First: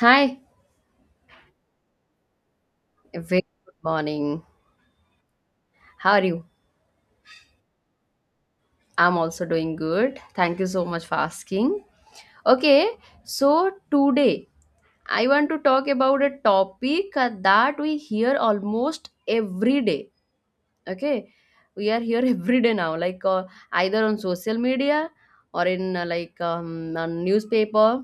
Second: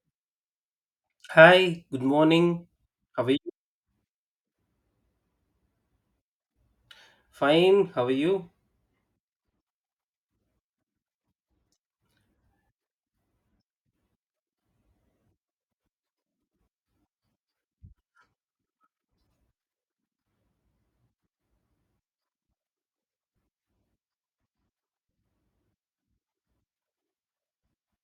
Hi, Hi, good morning. a How are you? very good morning. How are you? Fine, how are you? I'm also doing good. Thank you so much for asking. Okay, so today I want to talk about a topic that we hear almost every day. Okay, we are here every day now, like either on social media or in like on newspaper,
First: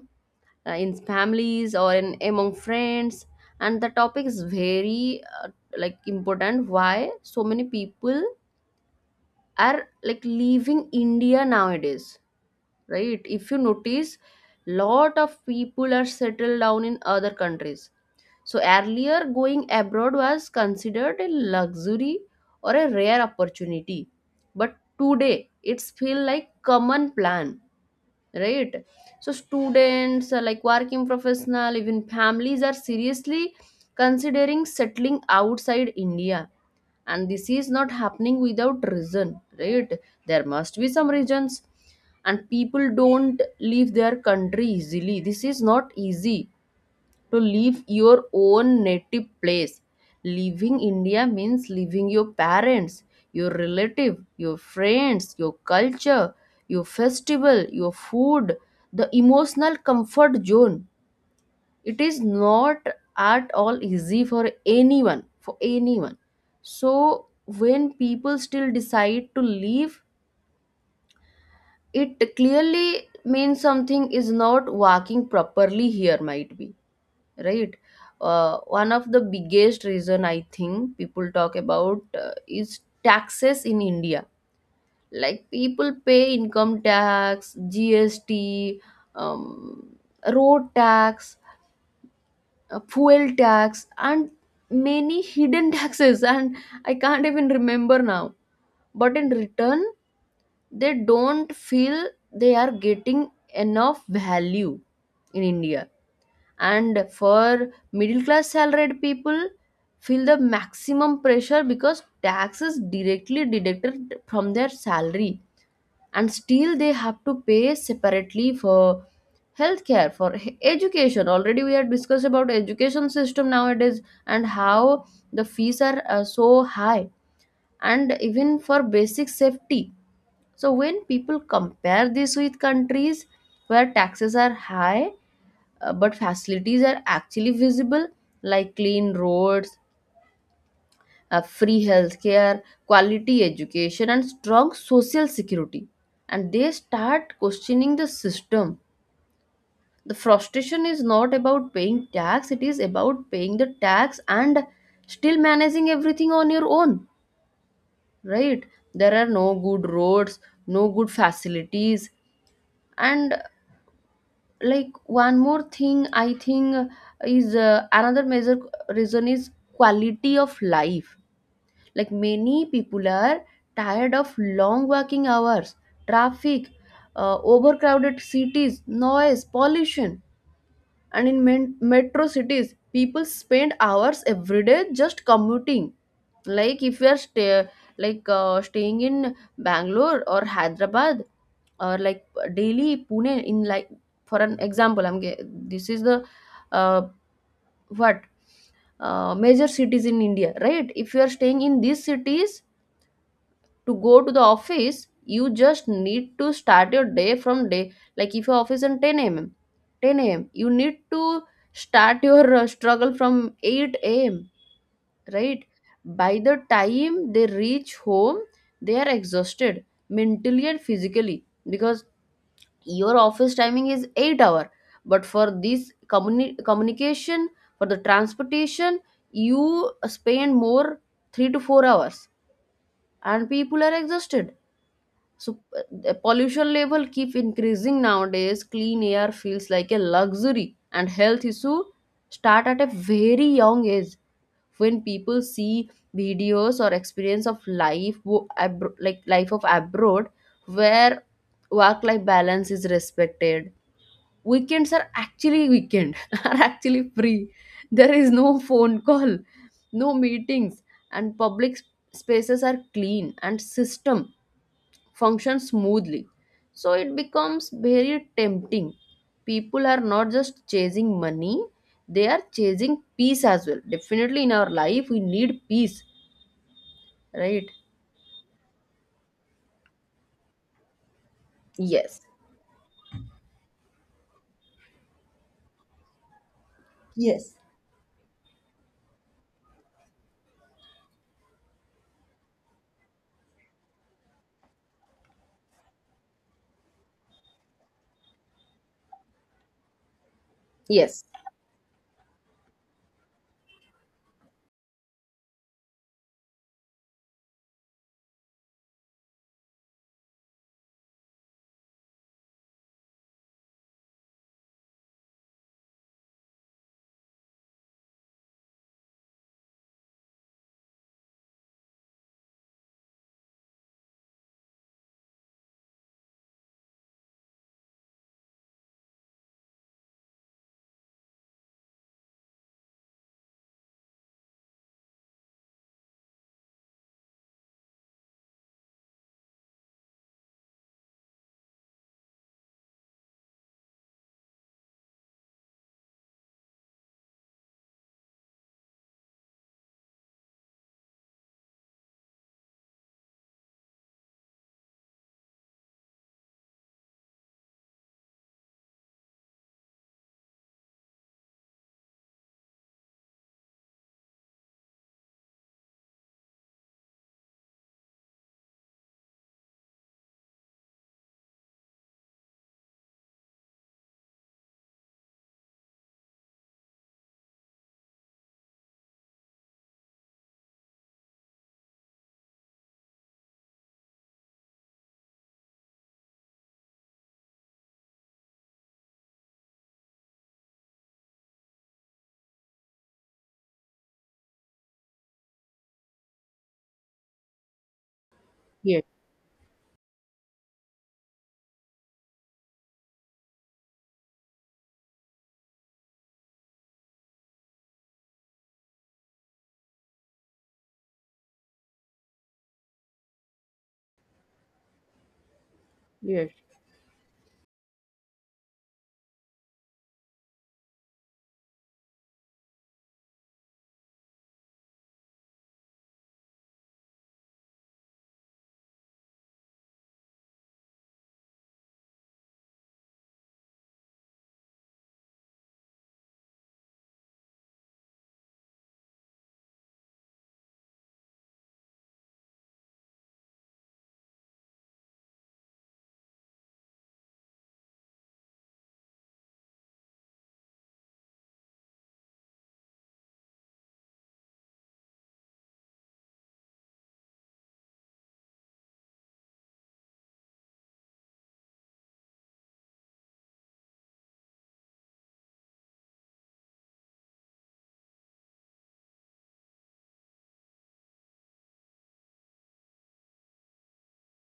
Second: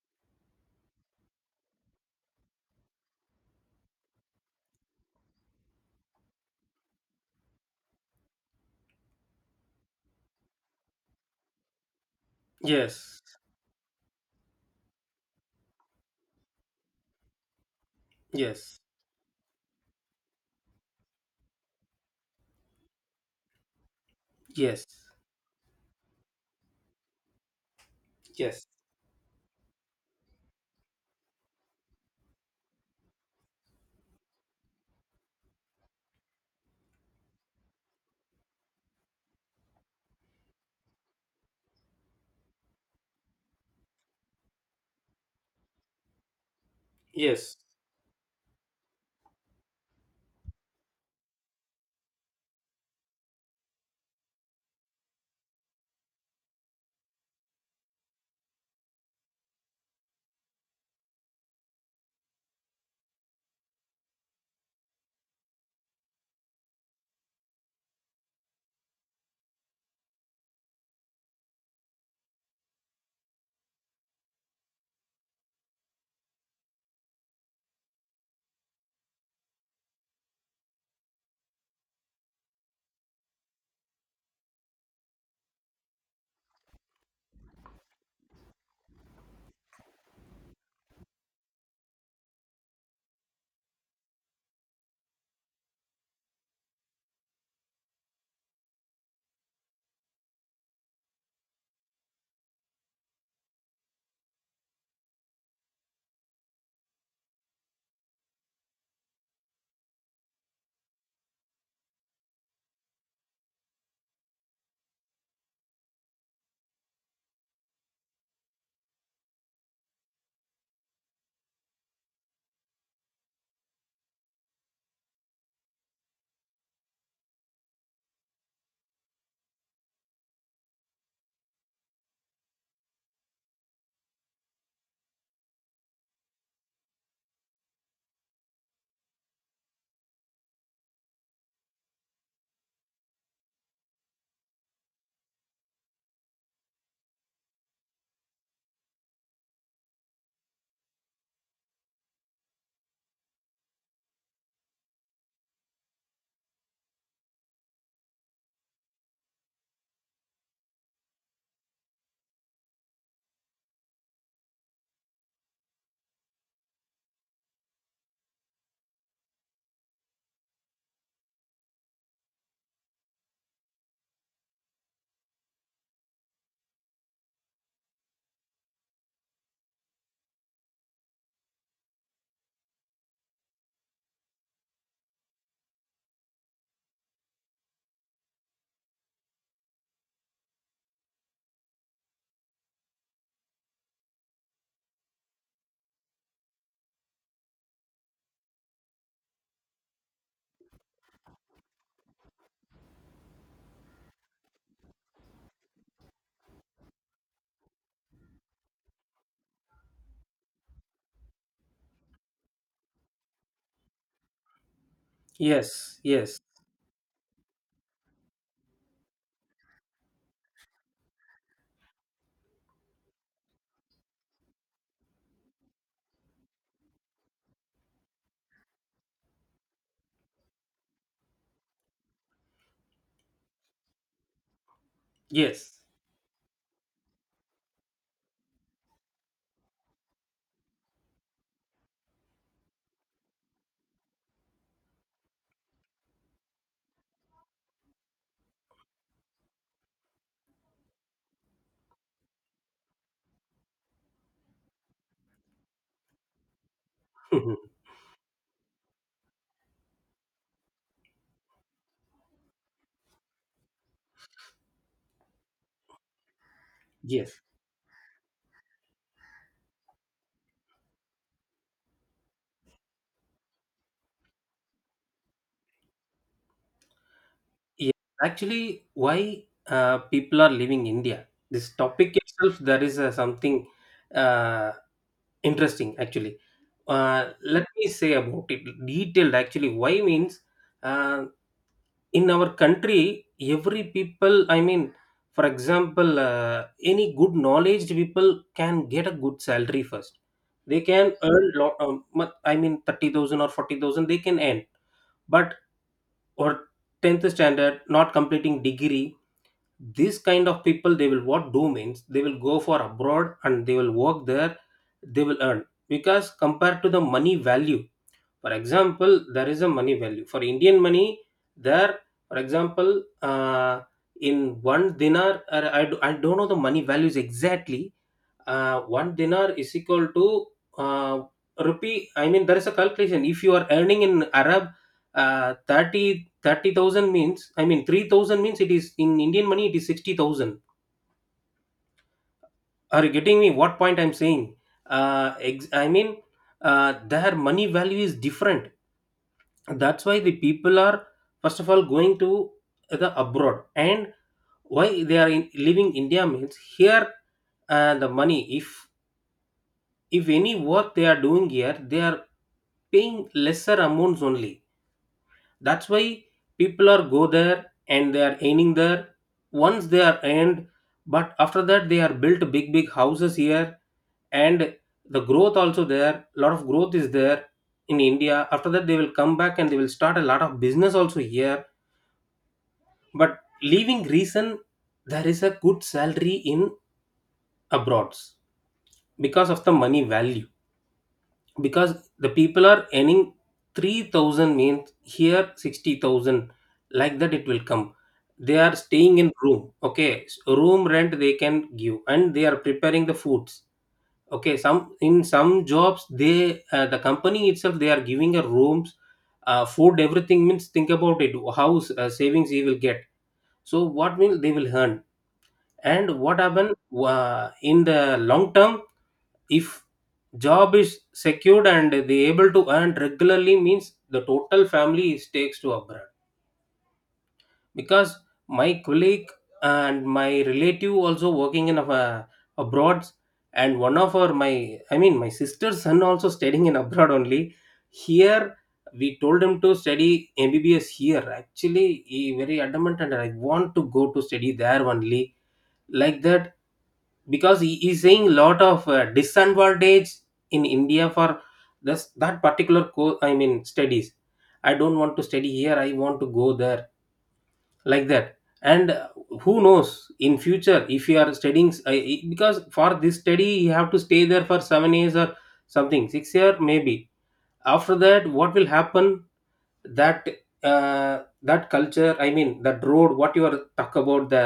in families or in among friends. And the topic is very like important. Why so many people are like leaving India nowadays, right? Yes, If you notice, lot of people are settled down in other countries. So yes, earlier, going abroad was considered a luxury or a rare opportunity, but yes, today it's feel like common plan, yes, right? So students, like working professional, even families are seriously considering settling outside India. And this is not happening without reason, right? There must be some reasons, and people don't leave their country easily. This is not easy to yes, leave your own native place. Leaving India means leaving your parents, your relative, your friends, your culture, your festival, your food, the emotional comfort zone. It is not at all easy for anyone, for anyone. So when people still decide to leave, it clearly means something is not working properly here, might be, right? One of the biggest reason I think people talk about is taxes in India. Like people pay income tax, GST, um, road tax, fuel tax, and many hidden taxes, and I can't even remember now. But in return, they don't feel they are getting enough value in India. And for middle class salaried people feel the maximum pressure because taxes directly deducted from their salary, and still they have to pay separately for healthcare, for education. Already we had discussed about education system nowadays and how the fees are so high, and even for basic safety. So when people compare this with countries where taxes are high, but facilities are actually visible, like clean roads, free healthcare, quality education, and strong social security. And they start questioning the system. The frustration is not about paying tax, it is about paying the tax and still managing everything on your own, right? There are no good roads, no good facilities, and like one more thing, I think is another major reason is quality of life. Like many people are tired of long working hours, traffic, overcrowded cities, noise pollution. And in metro cities, people spend hours every day just commuting. Like if you are staying in Bangalore or Hyderabad, or like Delhi, Pune, in like, for an example, I'm ge- this is the uh, what major cities in India, right? If you are staying in these cities, to go to the office you just need to start your day from day. Like if your office in 10 a.m., 10 a.m. you need to start your struggle from 8 a.m., right? yes, By yes, the time they reach home, they are exhausted mentally and physically, because your office timing is 8 hour, but for this communication, for the transportation, you spend more 3 to 4 hours, and people are exhausted. So yes, the pollution level keep increasing nowadays. Clean air feels like a luxury, and health issue start at a very young age. When people see videos or experience of life, like life of abroad, where work-life balance is respected, weekends are actually weekend are actually free. There is no phone call, no meetings, and public spaces are clean and system function smoothly. So it yes, becomes very tempting. People are not just chasing money, they are chasing peace as well. Definitely in our life, we need peace, right? yes. Actually, why people are leaving India? This topic Yes, itself, there is something uh, interesting actually. Let me say about it detailed actually. Why means uh, in our country every people I mean for example any good knowledge people can get a good salary first, they can yes, earn lot I mean 30,000 or 40,000 they can earn. But or 10th standard not completing degree, this kind of people, they will what do means they will go for abroad and they will work there, they will earn because compared to the money value. For example, there is a money value. For Indian money, there, for example, in one dinar, or I don't know the money values exactly. One dinar is equal to uh, rupee. I mean, there is a calculation. If you are earning in Arab, 30 30,000 means, I mean, 3,000 means it is in Indian money, it is 60,000. Are you getting me what point I'm saying? I mean, their money value is different, and that's why the people are first of all going to the abroad. And why they are in, leaving India means here the money. If any work they are doing here, they are paying lesser amounts only. That's why people are go there and they are earning there. Once they are earned, but after that they are built big big houses here. And the growth also there, lot of growth is there in India. After that they will come back and they will start a lot of business also here. But leaving reason, there is a good salary in abroads because of the money value. Because the people are earning 3,000 means here 60,000, like that it will come. They are yes, staying in room. Okay, room rent they can give and they are preparing the foods. Okay, some in some jobs they the company itself they are giving a rooms, food, everything means think about it. How savings he will get. So what will they will earn and what yes, happen. In the long term, if job is secured and they able to earn regularly means the total family is takes to abroad. Because my colleague and my relative also working in abroad. And one of our my I mean my sister's son also studying in abroad only. Here we told him to study MBBS here. Actually he very adamant and I want to go to study there only, like that. Because he is saying lot of disadvantage in India for this that particular course I mean studies. I don't want to study here, I want to go there, like that. And who knows in future. If you are studying because for this study you have to stay there for 7 years or something 6 year maybe. After that what will happen, that that culture I mean that road what you are talk about. the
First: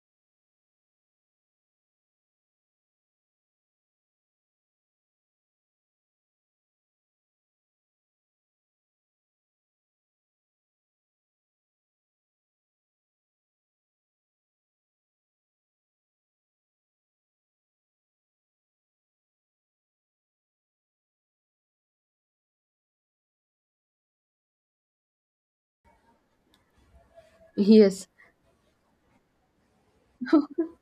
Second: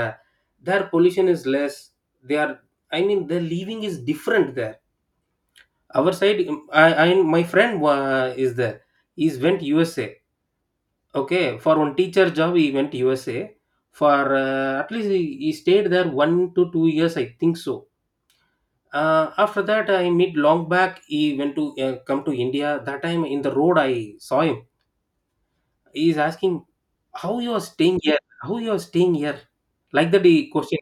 their pollution is less, they are I mean the living is different there. Our side I my friend is there. He's went USA. Okay, for one teacher job, he went USA. For at least he stayed there 1 to 2 years, I think so. After that, I meet long back. He went to come to India. That time in the road, I saw him. He is asking, "How you are staying yes, here? How you are staying here?" Like that, he question.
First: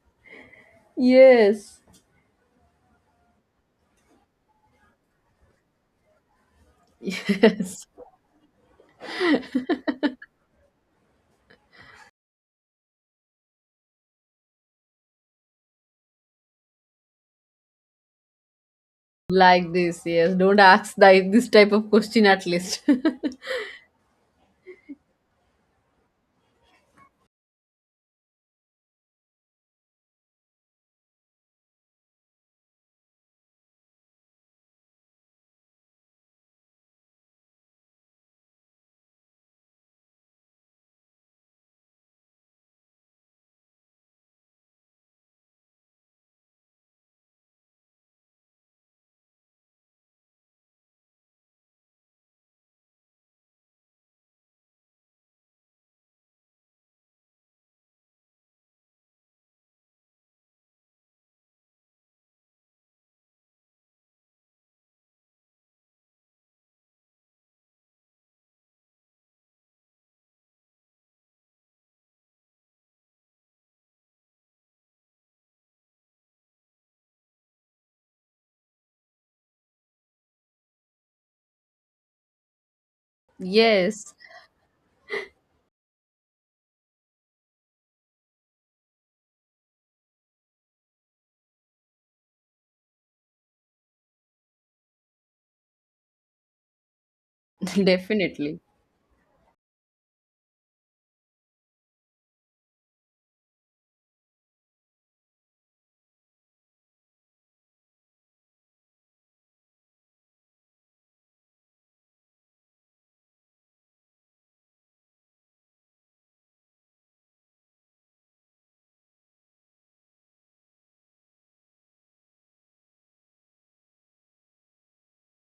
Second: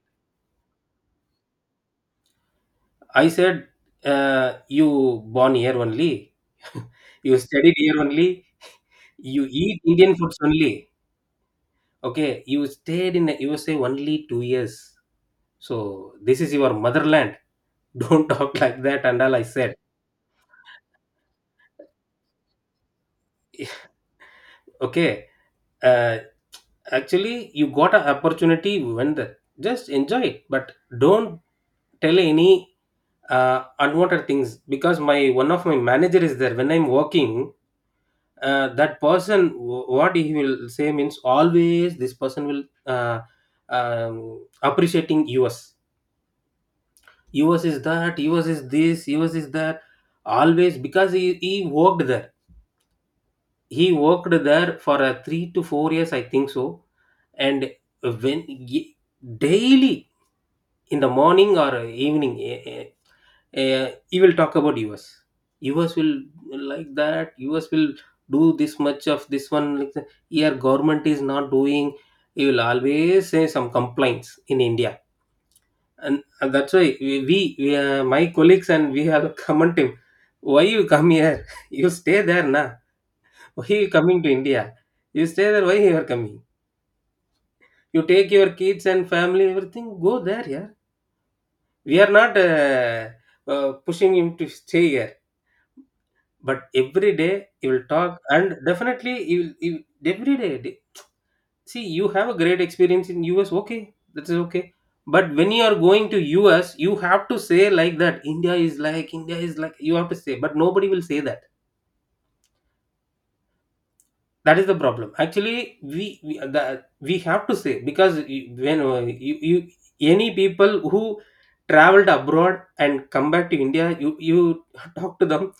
yes, I said, "You born here only. You studied yes. here only. You eat Indian foods only. Okay, you stayed in the USA only 2 years." So this is your motherland. Don't talk like that. And all I Like said, this, yes. Don't ask this type of question at least. okay. Uh, actually, you got an opportunity when the just enjoy it. But don't tell any unwanted things because my one of my manager is there when I'm working. That person, what he will say means always this person will appreciating US. US is that. US is this. US is that. Always because he worked there, for a 3 to 4 years I think so. And when daily in the morning or evening, he will talk about us. Us will, like that, us will do this much of this one, like that. Here government is not doing. He will always say some complaints in India. And that's why we my colleagues and we have comment him. Why you come here? You stay there na. Why you Yes. coming to India? You stay there. Why you are coming? You take your kids and family, everything. Go there, yeah. We are not pushing him to stay here. But every day he will talk, and Definitely. definitely he will. See, you have a great experience in US. Okay, that is okay. But when you are going to US, you have to say like that. India is like. You have to say, but nobody will say that. That is the problem. Actually, we have to say because when you, you any people who traveled abroad and come back to India, you talk to them,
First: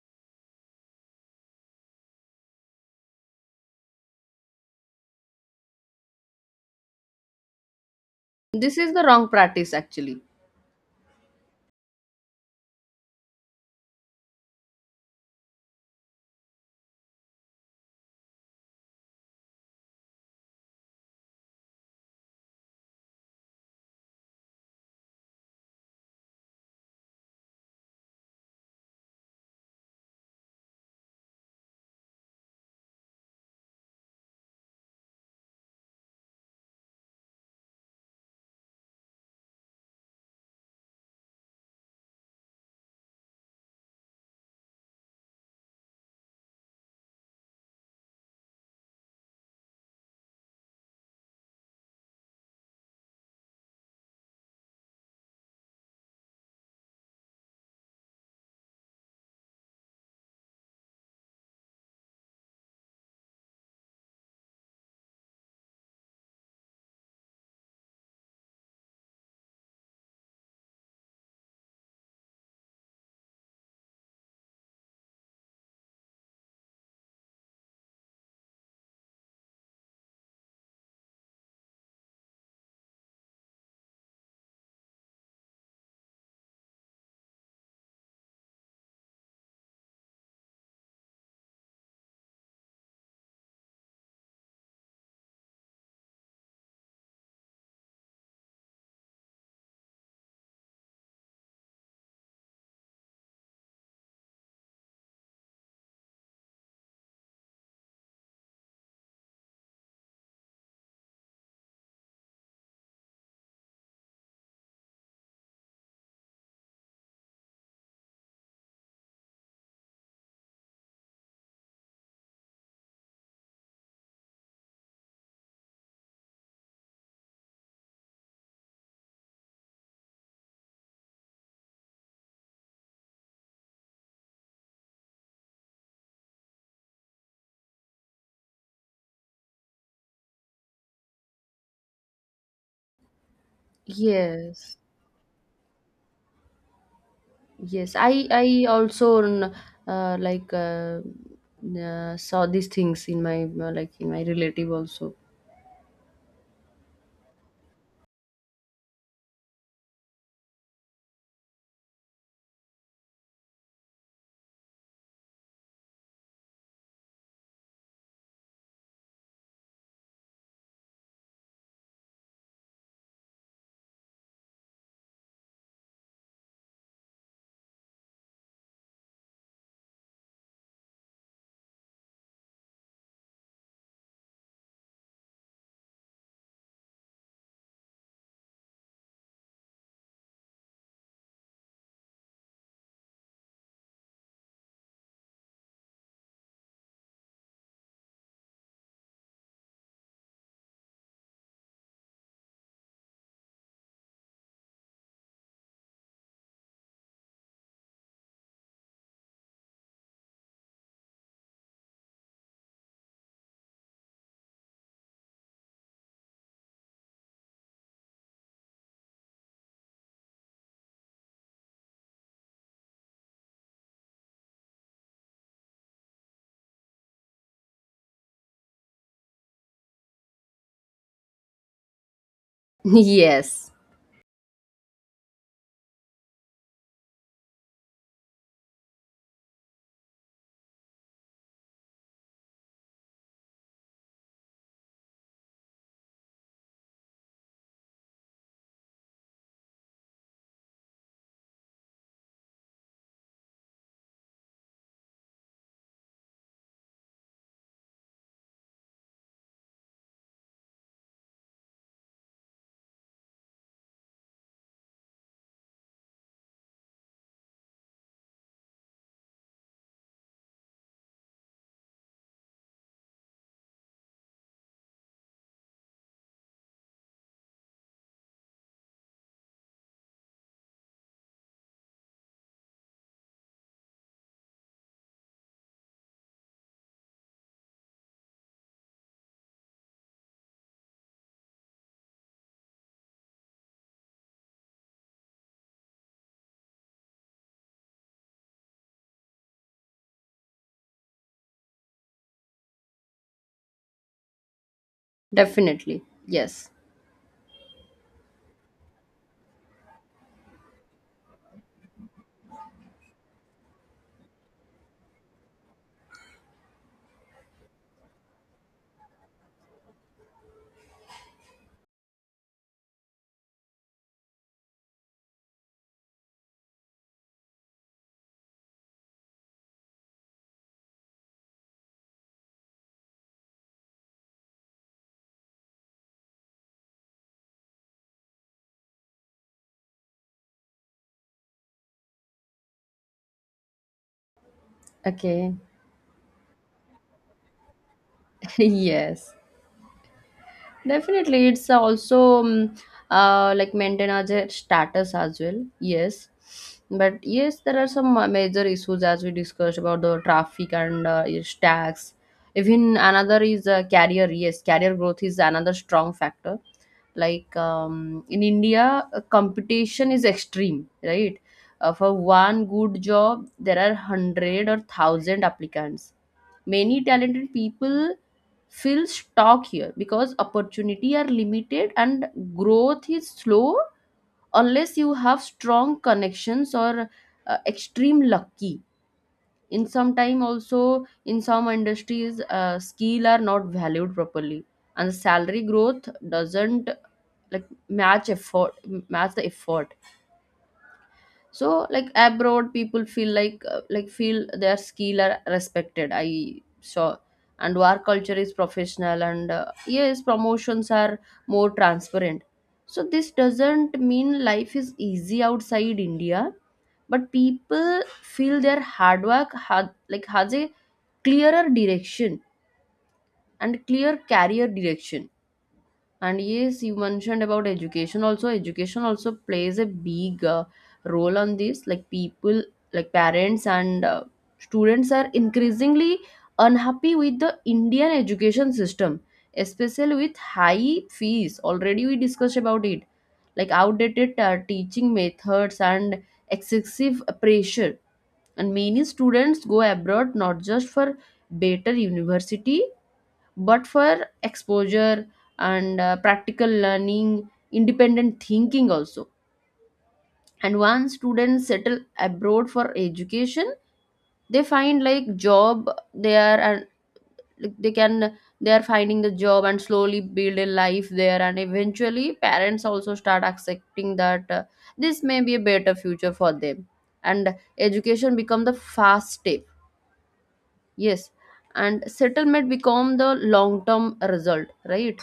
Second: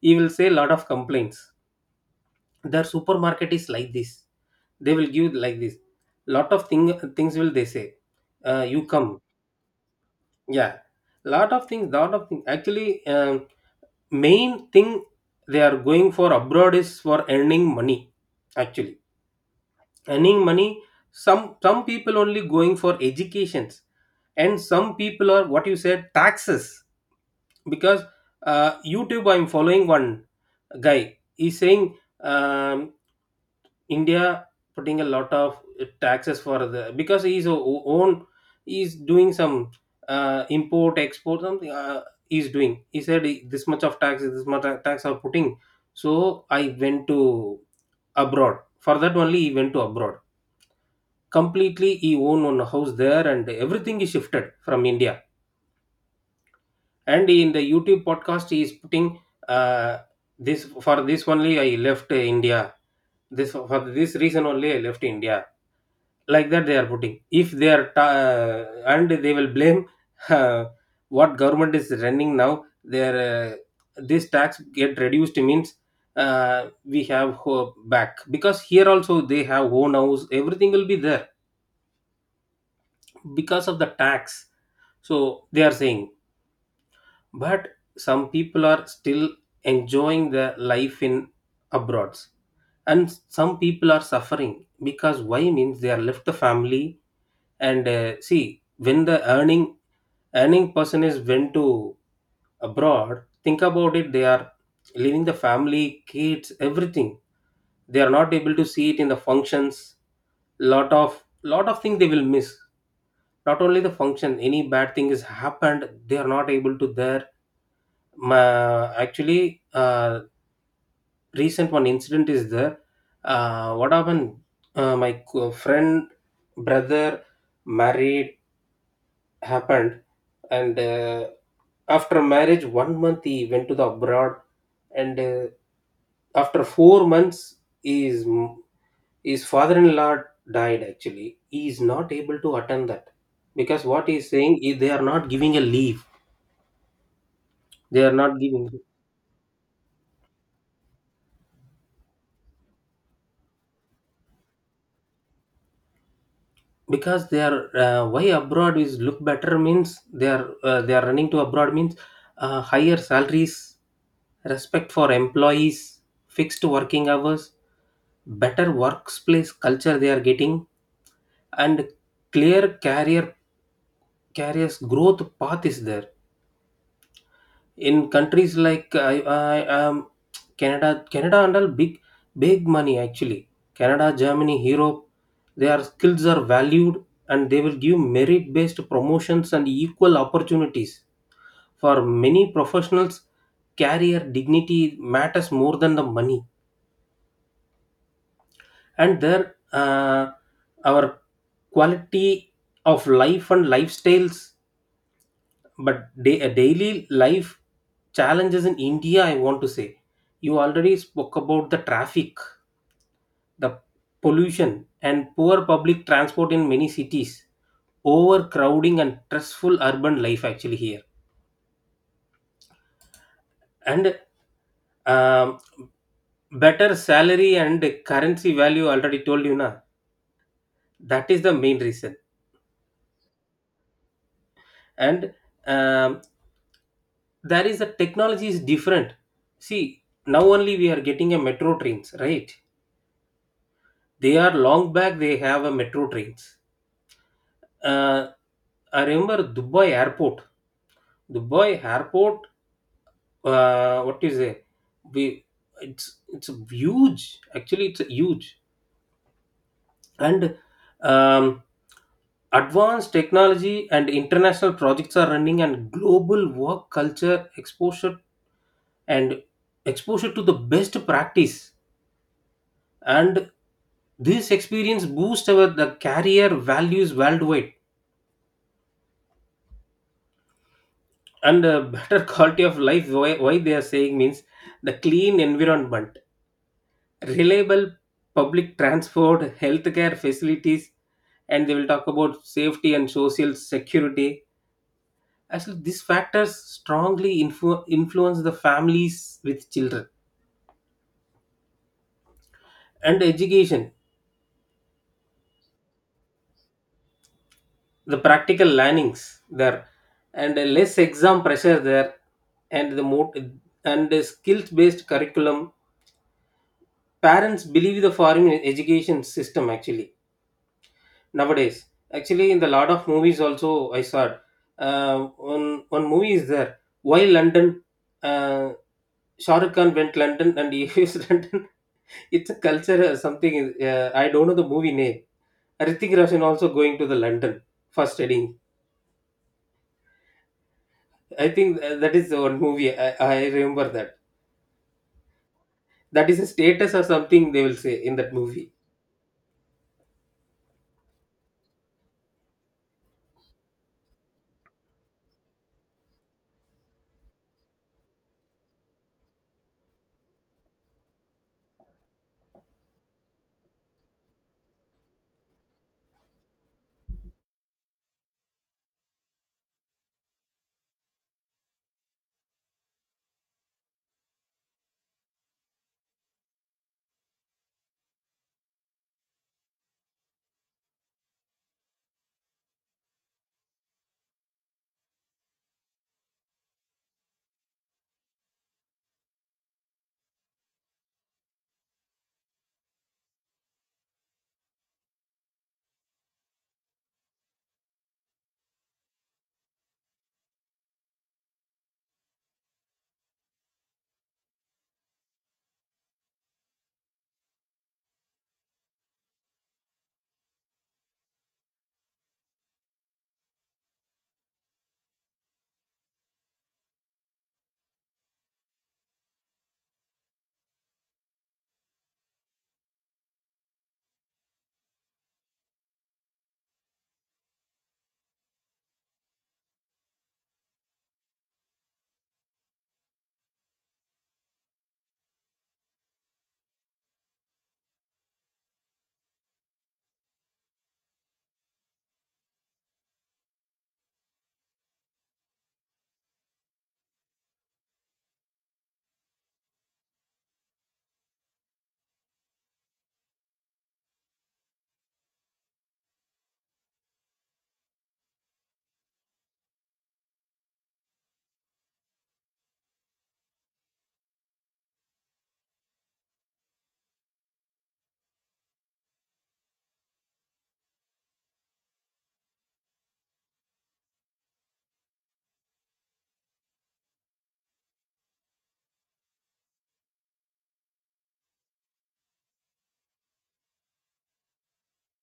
you will say a lot of complaints. Their supermarket is like this. They will give like this. Lot of things will they say. This You is the come, wrong practice actually. yeah. Lot of things, lot of things. Actually, main thing they are going for abroad is for earning money. Actually earning money, some people only going for educations. And some people are what you said taxes. Because youtube I'm following one guy, he's saying um, India putting a lot of taxes for the, because he's a own, he's doing some import export something he's doing. He said this much of taxes, this much of tax are putting. So I went to abroad for that only. He went to abroad completely. He own one house there and everything is shifted from India. And in the youtube podcast he is putting uh, this, for this only I left India. This for this reason only I left India, like that they are putting. If they are and they will blame uh, what government is running now, their this tax get reduced means uh, we have hope back, because here also they have own house, everything will be there because of the tax, so they are saying. But some people are still enjoying their life in abroad. And some people are suffering because why means they are left the family. And see when the earning earning person is went to abroad, think about it, they are leaving the family, kids, everything. They are not able to see it in the functions. Lot of things they will miss. Not only the function, any bad thing has happened, they are not able to there. Actually, recent one incident is there. What happened? My friend, brother, married happened, and after marriage, 1 month he went to the abroad, and after 4 months, his his father-in-law died. Actually, he is not able to attend that, because what he is saying Yes. is they are not giving a leave, Yes, they are I not I giving. also uh, like uh, saw these things in my like in my relative also. Because they are why abroad is look better means they are running to abroad means higher salaries, respect for employees, fixed working hours, better workplace culture they are getting. And clear career careers growth path is there in countries like I Canada. Handle big big money actually. Canada, Germany, Europe, their skills are valued and they will give merit based promotions and equal opportunities. For many professionals, career dignity matters more than the money. And their our quality of life and lifestyles. But a daily life challenges in India I want to say. You already spoke about the traffic, the pollution and poor public transport in many cities, overcrowding and stressful urban life actually here. And um, better salary and currency value already told you na, that is the main reason. Yes, And um, there is a technology is different, see. Now only we are getting a metro trains right. They are long back. They have a metro trains. Uh, I remember Dubai airport. Dubai airport. What is it? We it's huge. Actually, it's huge and um, advanced technology and international projects are running, and global work culture exposure and exposure to the best practice, and this experience boosts our the career values worldwide. And better quality of life, why they are saying means the clean environment, reliable public transport, healthcare facilities. And they will talk about safety and social security. Actually, these factors strongly influence the families with children and education, definitely. Yes. the practical learnings there, and a less exam pressure there, and the more and the skills based curriculum. Parents believe the foreign education system actually nowadays. Actually, in the lot of movies also I saw, uh, one one movie is there, why London. uh, Shah Rukh Khan went London and he used London. It's a culture or something. I don't know the movie name. Hrithik Roshan also going to the London for studying. I think that is the one movie. I remember that. Okay. That is a status or something they will say in that movie. Yes. Definitely, it's also like maintain as a status as well. Yes, but yes, there are some major issues as we discussed about the traffic and is tax. Even another is career. Yes, career growth is another strong factor. Like in India, competition is extreme, right? For one good job, there are hundred or thousand applicants. Many talented people feel stuck here because opportunity are limited and growth is slow, unless you have strong connections or extreme lucky. In some time also, in some industries, skill are not valued properly, and salary growth doesn't like match effort match the effort. So like abroad, people feel like feel their skill are respected, I saw. And work culture is professional, and yes, promotions are more transparent. So this doesn't mean life is easy outside India, but people feel their hard work had like has a clearer direction and clear career direction. And yes, you mentioned about education also. Education also plays a big role on this. Like people, like parents and students are increasingly unhappy with the Indian education system, especially with high fees. Already we discussed about it, like outdated teaching methods and excessive pressure. And many students go abroad not just for better university but for exposure and practical learning, independent thinking also. And once students settle abroad for education, they find like job they are, and like, they are finding the job and slowly build a life there, and eventually parents also start accepting that this may be a better future for them. And education become the fast step, yes, and settlement become the long term result, right?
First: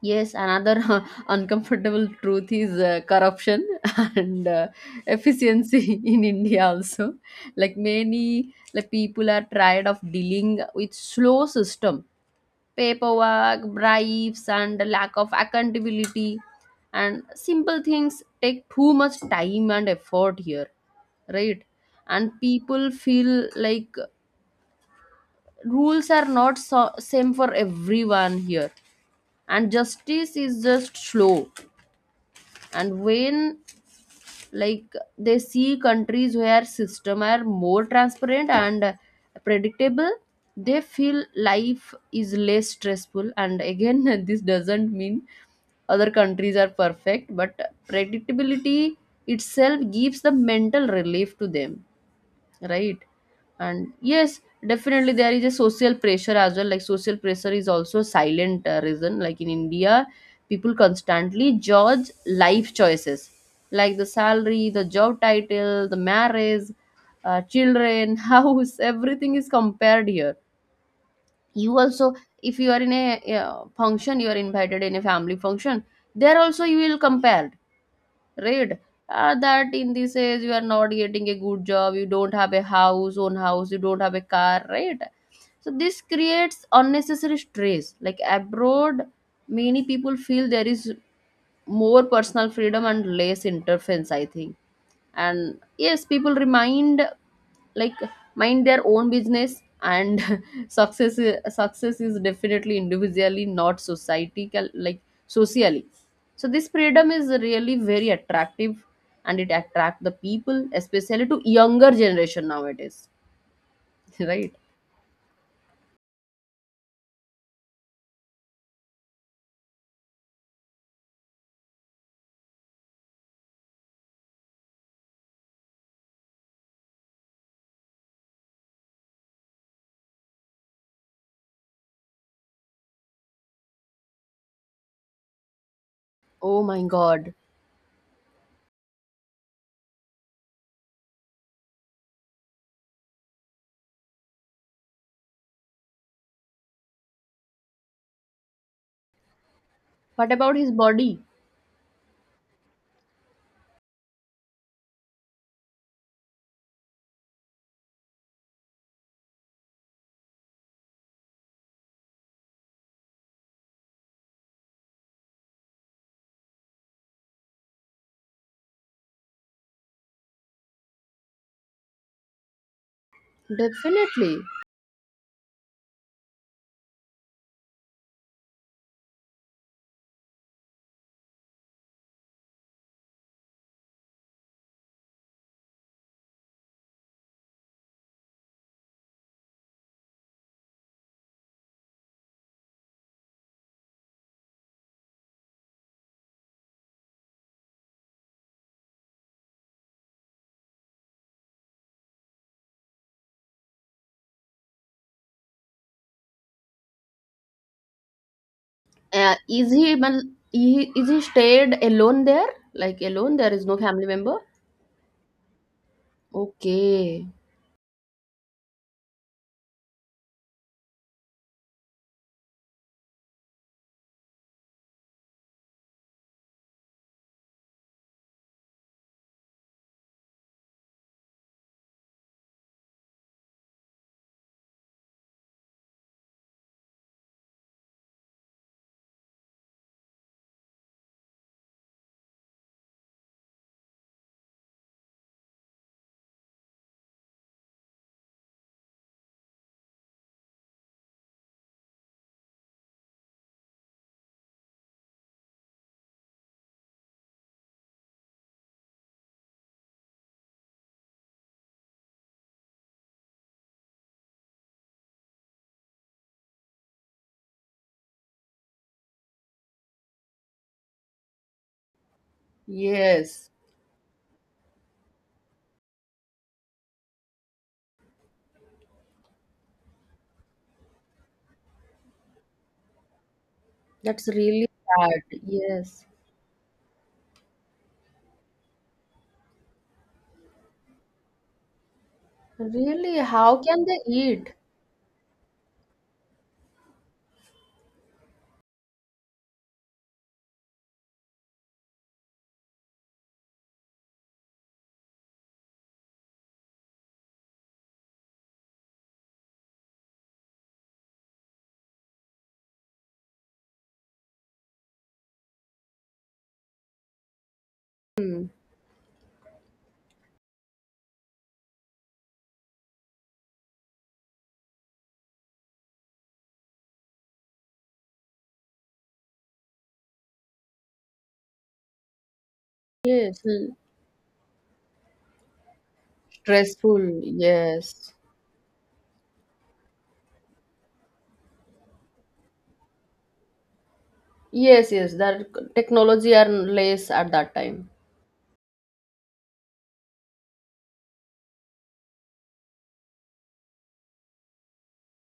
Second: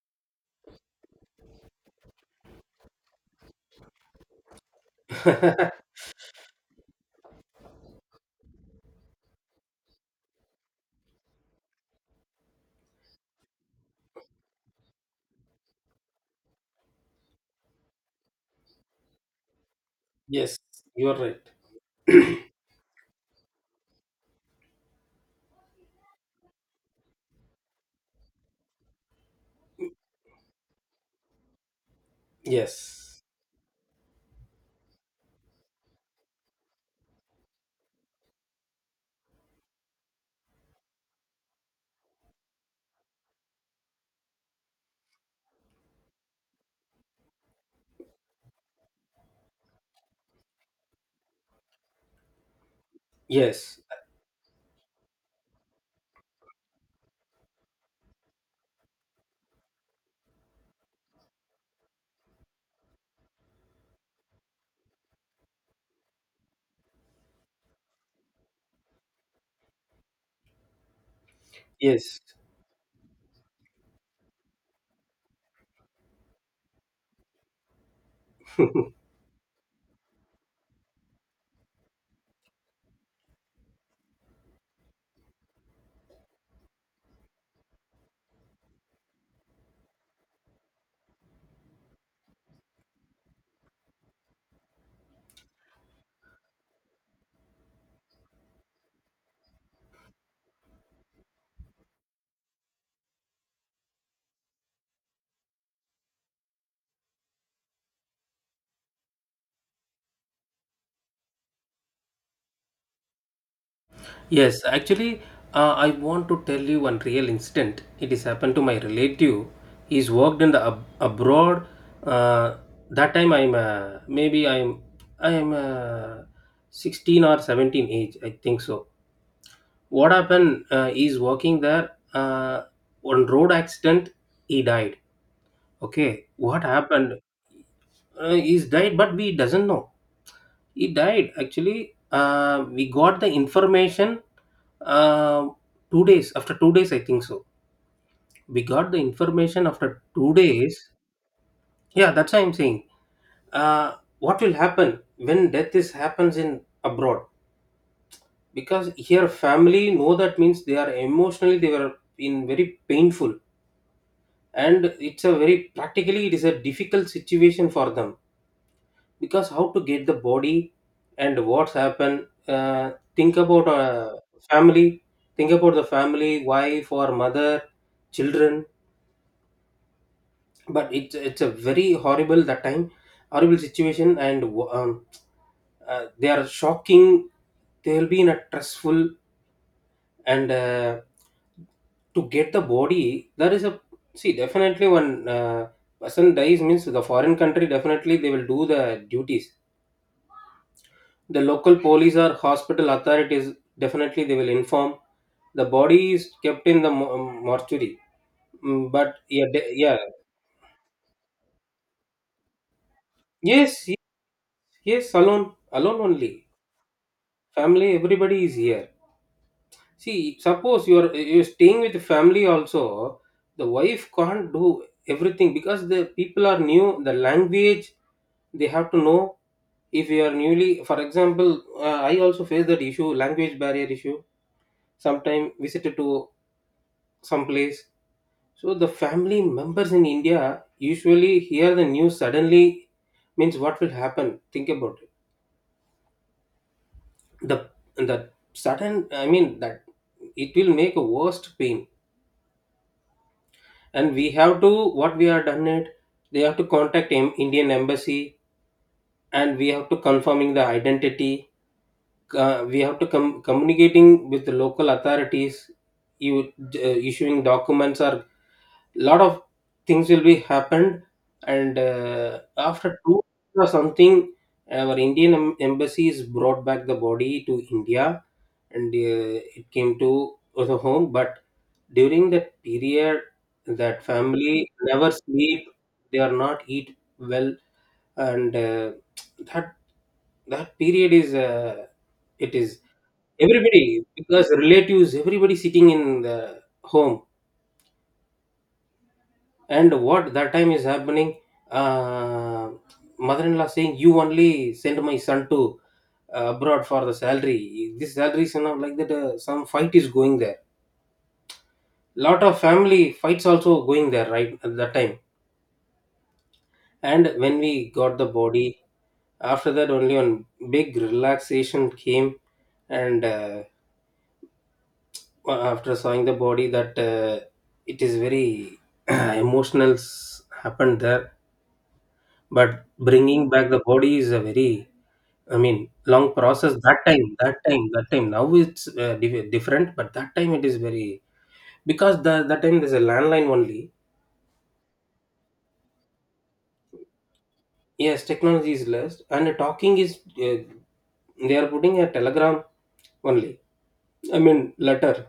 Yes, another uncomfortable truth is corruption and efficiency in India also. Like many people are tired of dealing with slow system, paperwork, bribes, and lack of accountability. And simple things take too much time and effort Yes, here, you are right. right? And people feel like rules are not same for everyone here, and justice is just slow. And Yes, when, like, they see countries where system are more transparent and predictable, they feel life is less stressful. And again, this doesn't mean other countries are perfect, but predictability itself gives the mental relief to them, right? yes, And yes, definitely there is a social pressure as well, like social pressure is also a silent reason, like in India people constantly judge life choices, like the salary, the job title, the marriage, children, house, everything is compared here, you also. yes. If you are in a function, you are invited in a family function, there also you will compare, right? That in this age you are not getting a good job, you don't have a house, own house, you don't have a car, right? So this creates unnecessary stress. Like abroad, many people feel there is more personal freedom and less interference, I think. And yes, people remind like mind their own business, and success is definitely individually, not society cal- like socially. So this freedom is really very attractive, and it attract the people especially to younger generation nowadays, right. Yes, actually, I want to tell you one real incident. It has happened to my relative. He's worked in the abroad. Uh, that time I'm maybe I'm 16 or 17 age, I think so. What happened? He's working there. On road accident, he died. Okay, Oh what my happened? god. He's died but we doesn't know he died actually. We got the information uh, 2 days after, 2 days I think so. We got the information after What two about his days body? Yeah, that's what I'm saying. uh, what will happen when death is happens in abroad? Because here family know that means they are emotionally, they were in very painful, and it's a very practically it is a difficult situation for them, because how to get the body and what's happened. Think about Definitely. family. Think about the family, wife or mother, children. But it's a very horrible that time, horrible situation. And um, they are shocking, they'll be in a stressful. And to get the body there is a, see, definitely when person dies means the foreign country, definitely they will do the duties. The local police or hospital authorities definitely they will inform. The body is kept in the mortuary. Mm, but uh, yeah, is he yeah. man- he- is he stayed alone there, like alone? There is Yes, no family yes. member. Yes, alone only. Okay. Family everybody is here. See, suppose you're staying with family also, the wife can't do everything because the people are new, the language they have to know. If you are newly, for example, I also face that issue, language barrier issue, sometime visited to some place. So the family members in India usually hear the news suddenly, means what will happen. Think about it. The the sudden I mean that it will make a worst pain. And we have to what we have done it, they have to contact Indian embassy, and we have to confirming the identity. We have to communicating with the local authorities. You issuing documents or lot of things will be happened. And after two Yes. weeks or something, our Indian embassies brought back the body to India. And it came to the home, but during that period that That's family really never sad. sleep, Yes. they are not eat well. And that, that period is it is, Really, how everybody, can they because eat? relatives everybody sitting in the home. And what that time is happening, uh, mother-in-law saying, "You only send my son to abroad for the salary. This salary is enough." Like that, some fight is going there. Lot of family fights also going there right at that time. And when we got the body, after that only one big relaxation came. And after seeing the body, that it is very emotional happened there. But Yes. bringing back the body is a very, I mean, long process that Stressful. time, that Yes. time. Now it's different, but that time it is very, because the that time there's a landline only. Yes, yes. Their technology are less at that time. Yes, technology is less, and talking is they are putting a telegram only. I mean, letter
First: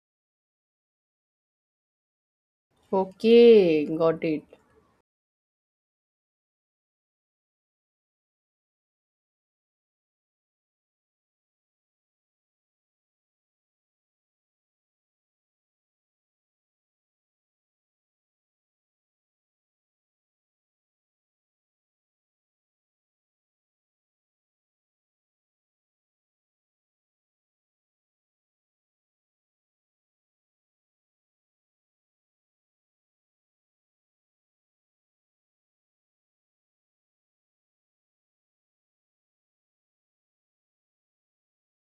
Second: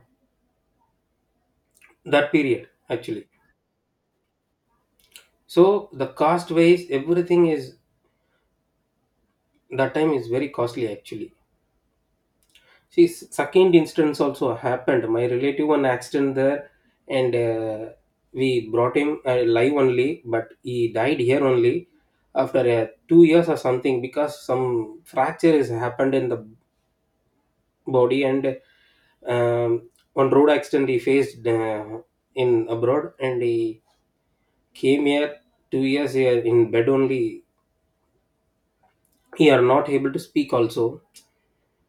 that period actually. Okay, got it. So the cost wise, everything is, that time is very costly actually. See, second instance also happened. My relative one accident there, and we brought him live only, but he died here only after 2 years or something because some fracture has happened in the body. And um, one road accident he faced in abroad, and he came here, 2 years here in bed only. He are not able to speak also.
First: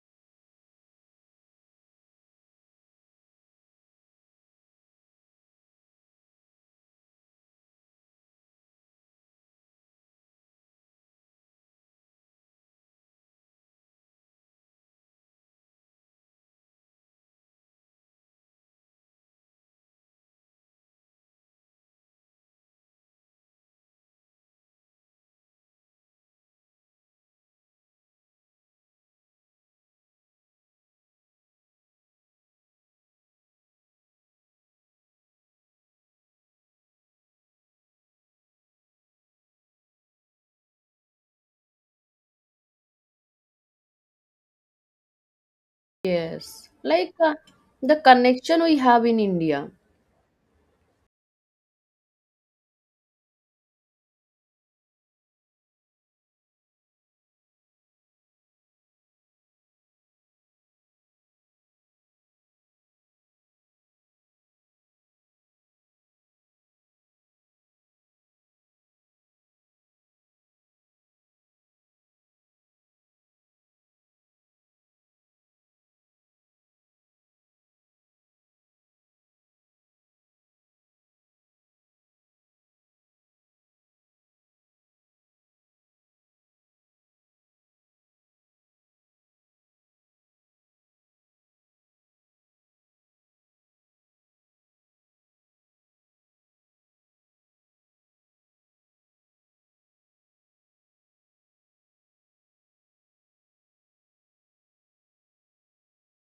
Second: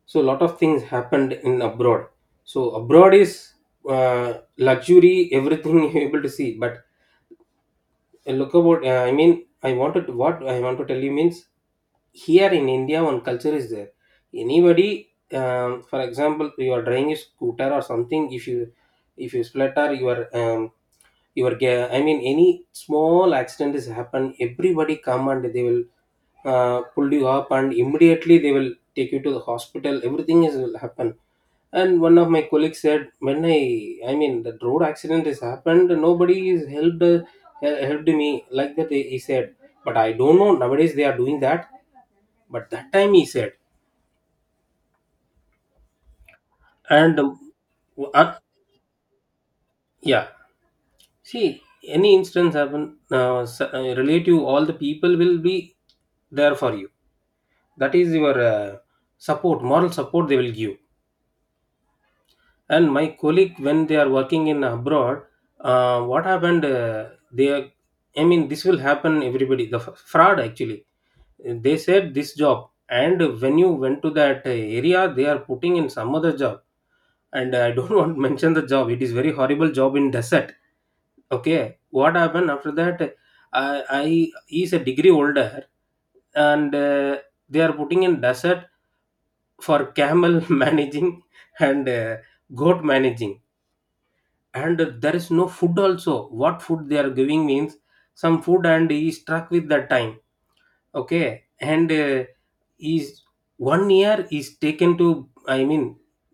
So a lot of things happened in abroad. So abroad is luxury everything you're able to see. But look about I mean, I wanted to, what I want to tell you means, here in India one culture is there, anybody, for example, you are driving a scooter or something, if you splatter, you are I mean any small accident has happened, everybody come and they will pull you up, and immediately they will take you to the hospital, everything is will happen. And one of my colleagues said, when I mean, that road accident has happened, nobody is helped, helped me like that. He said, but I don't know, nowadays they are doing that. But that time he said, Yes. Like and the w- uh, connection we have in India. yeah, see, any instance happen, relative, all the people will be there for you. That is your support, moral support they will give. And my colleague when they are working in abroad, what happened, they are, I mean this will happen everybody, the fraud actually. They said this job, and when you went to that area, they are putting in some other job. And I don't want to mention the job, it is very horrible job in desert. Okay, what happened after that? i I, he's a degree holder, and they are putting in desert for camel managing and goat managing. And there is no food also, what food they are giving means some food, and he struck with that time. Okay, and is 1 year is taken to, I mean,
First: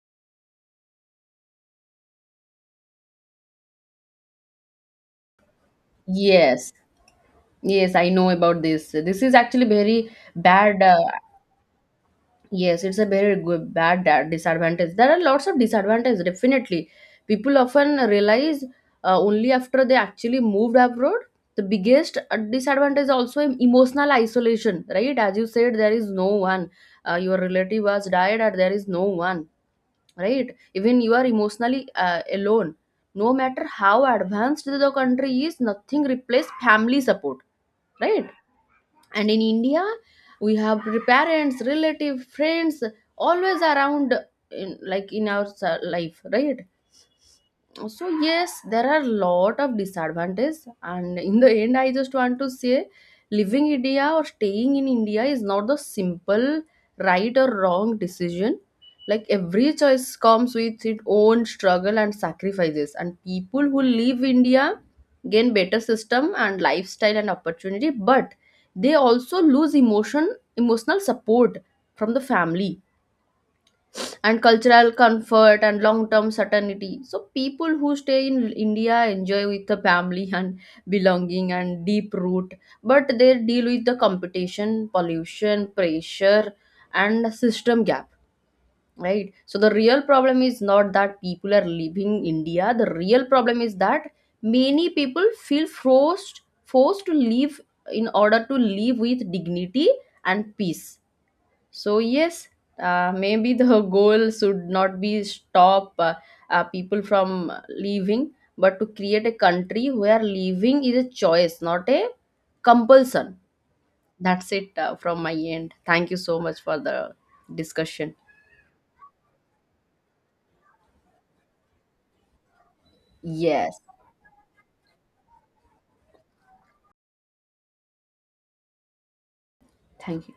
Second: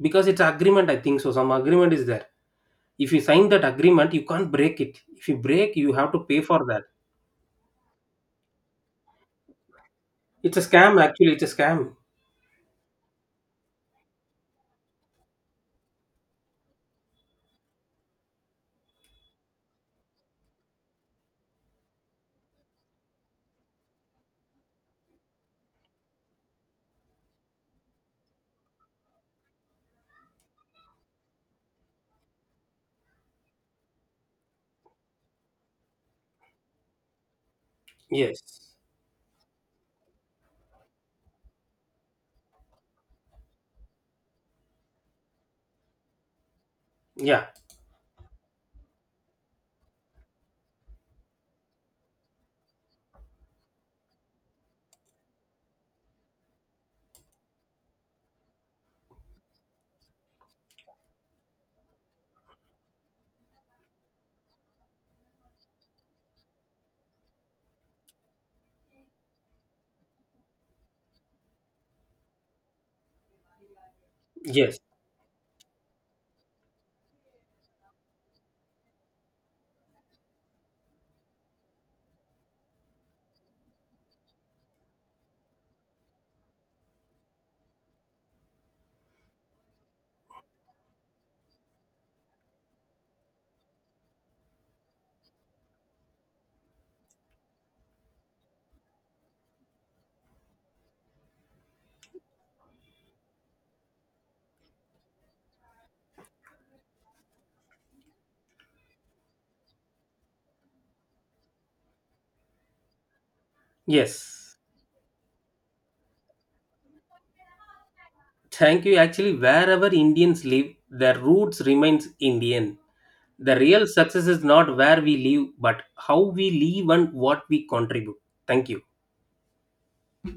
because it's agreement I think so, some agreement is there. If you sign that agreement you can't break it, if you break you have to pay for Yes. that. Yes, I know about this. This is actually very It's a bad. scam actually, it's a scam. Yes, it's a very good, bad disadvantage. There are lots of disadvantages, definitely. People often realize only after they actually moved abroad. The biggest disadvantage is also emotional isolation, right? As you said, there is no one. Your relative has died, or there is no one, right? Even you are emotionally alone. No matter how advanced the country is, nothing replaces family support, right? Yes, And in India, we have parents, relative, friends always around in, like in our life, right? yeah, So yes, there are lot of disadvantages, and in the end, I just want to say, leaving India or staying in India is not the simple right or wrong decision. Like every choice comes with its own struggle and sacrifices, and people who leave India gain better system and lifestyle and opportunity, but they also lose emotional support from the family and yes, cultural comfort and long term certainty. So, people who stay in India enjoy with the family and belonging and deep root, but they deal with the competition, pollution, pressure, and system gap. Right, so the real problem is not that people are leaving India, the real problem is that many people feel forced to live in order to live with dignity and peace. So yes, maybe the goal should not be stop people from leaving, but to create a country where leaving is a choice, not a compulsion. That's yes. it from my end. Thank you so much for the discussion. Thank you. Actually, wherever Indians live, their roots remains Indian. The Yes, real success is not where we live, but how we live and what we contribute. Thank you. thank you.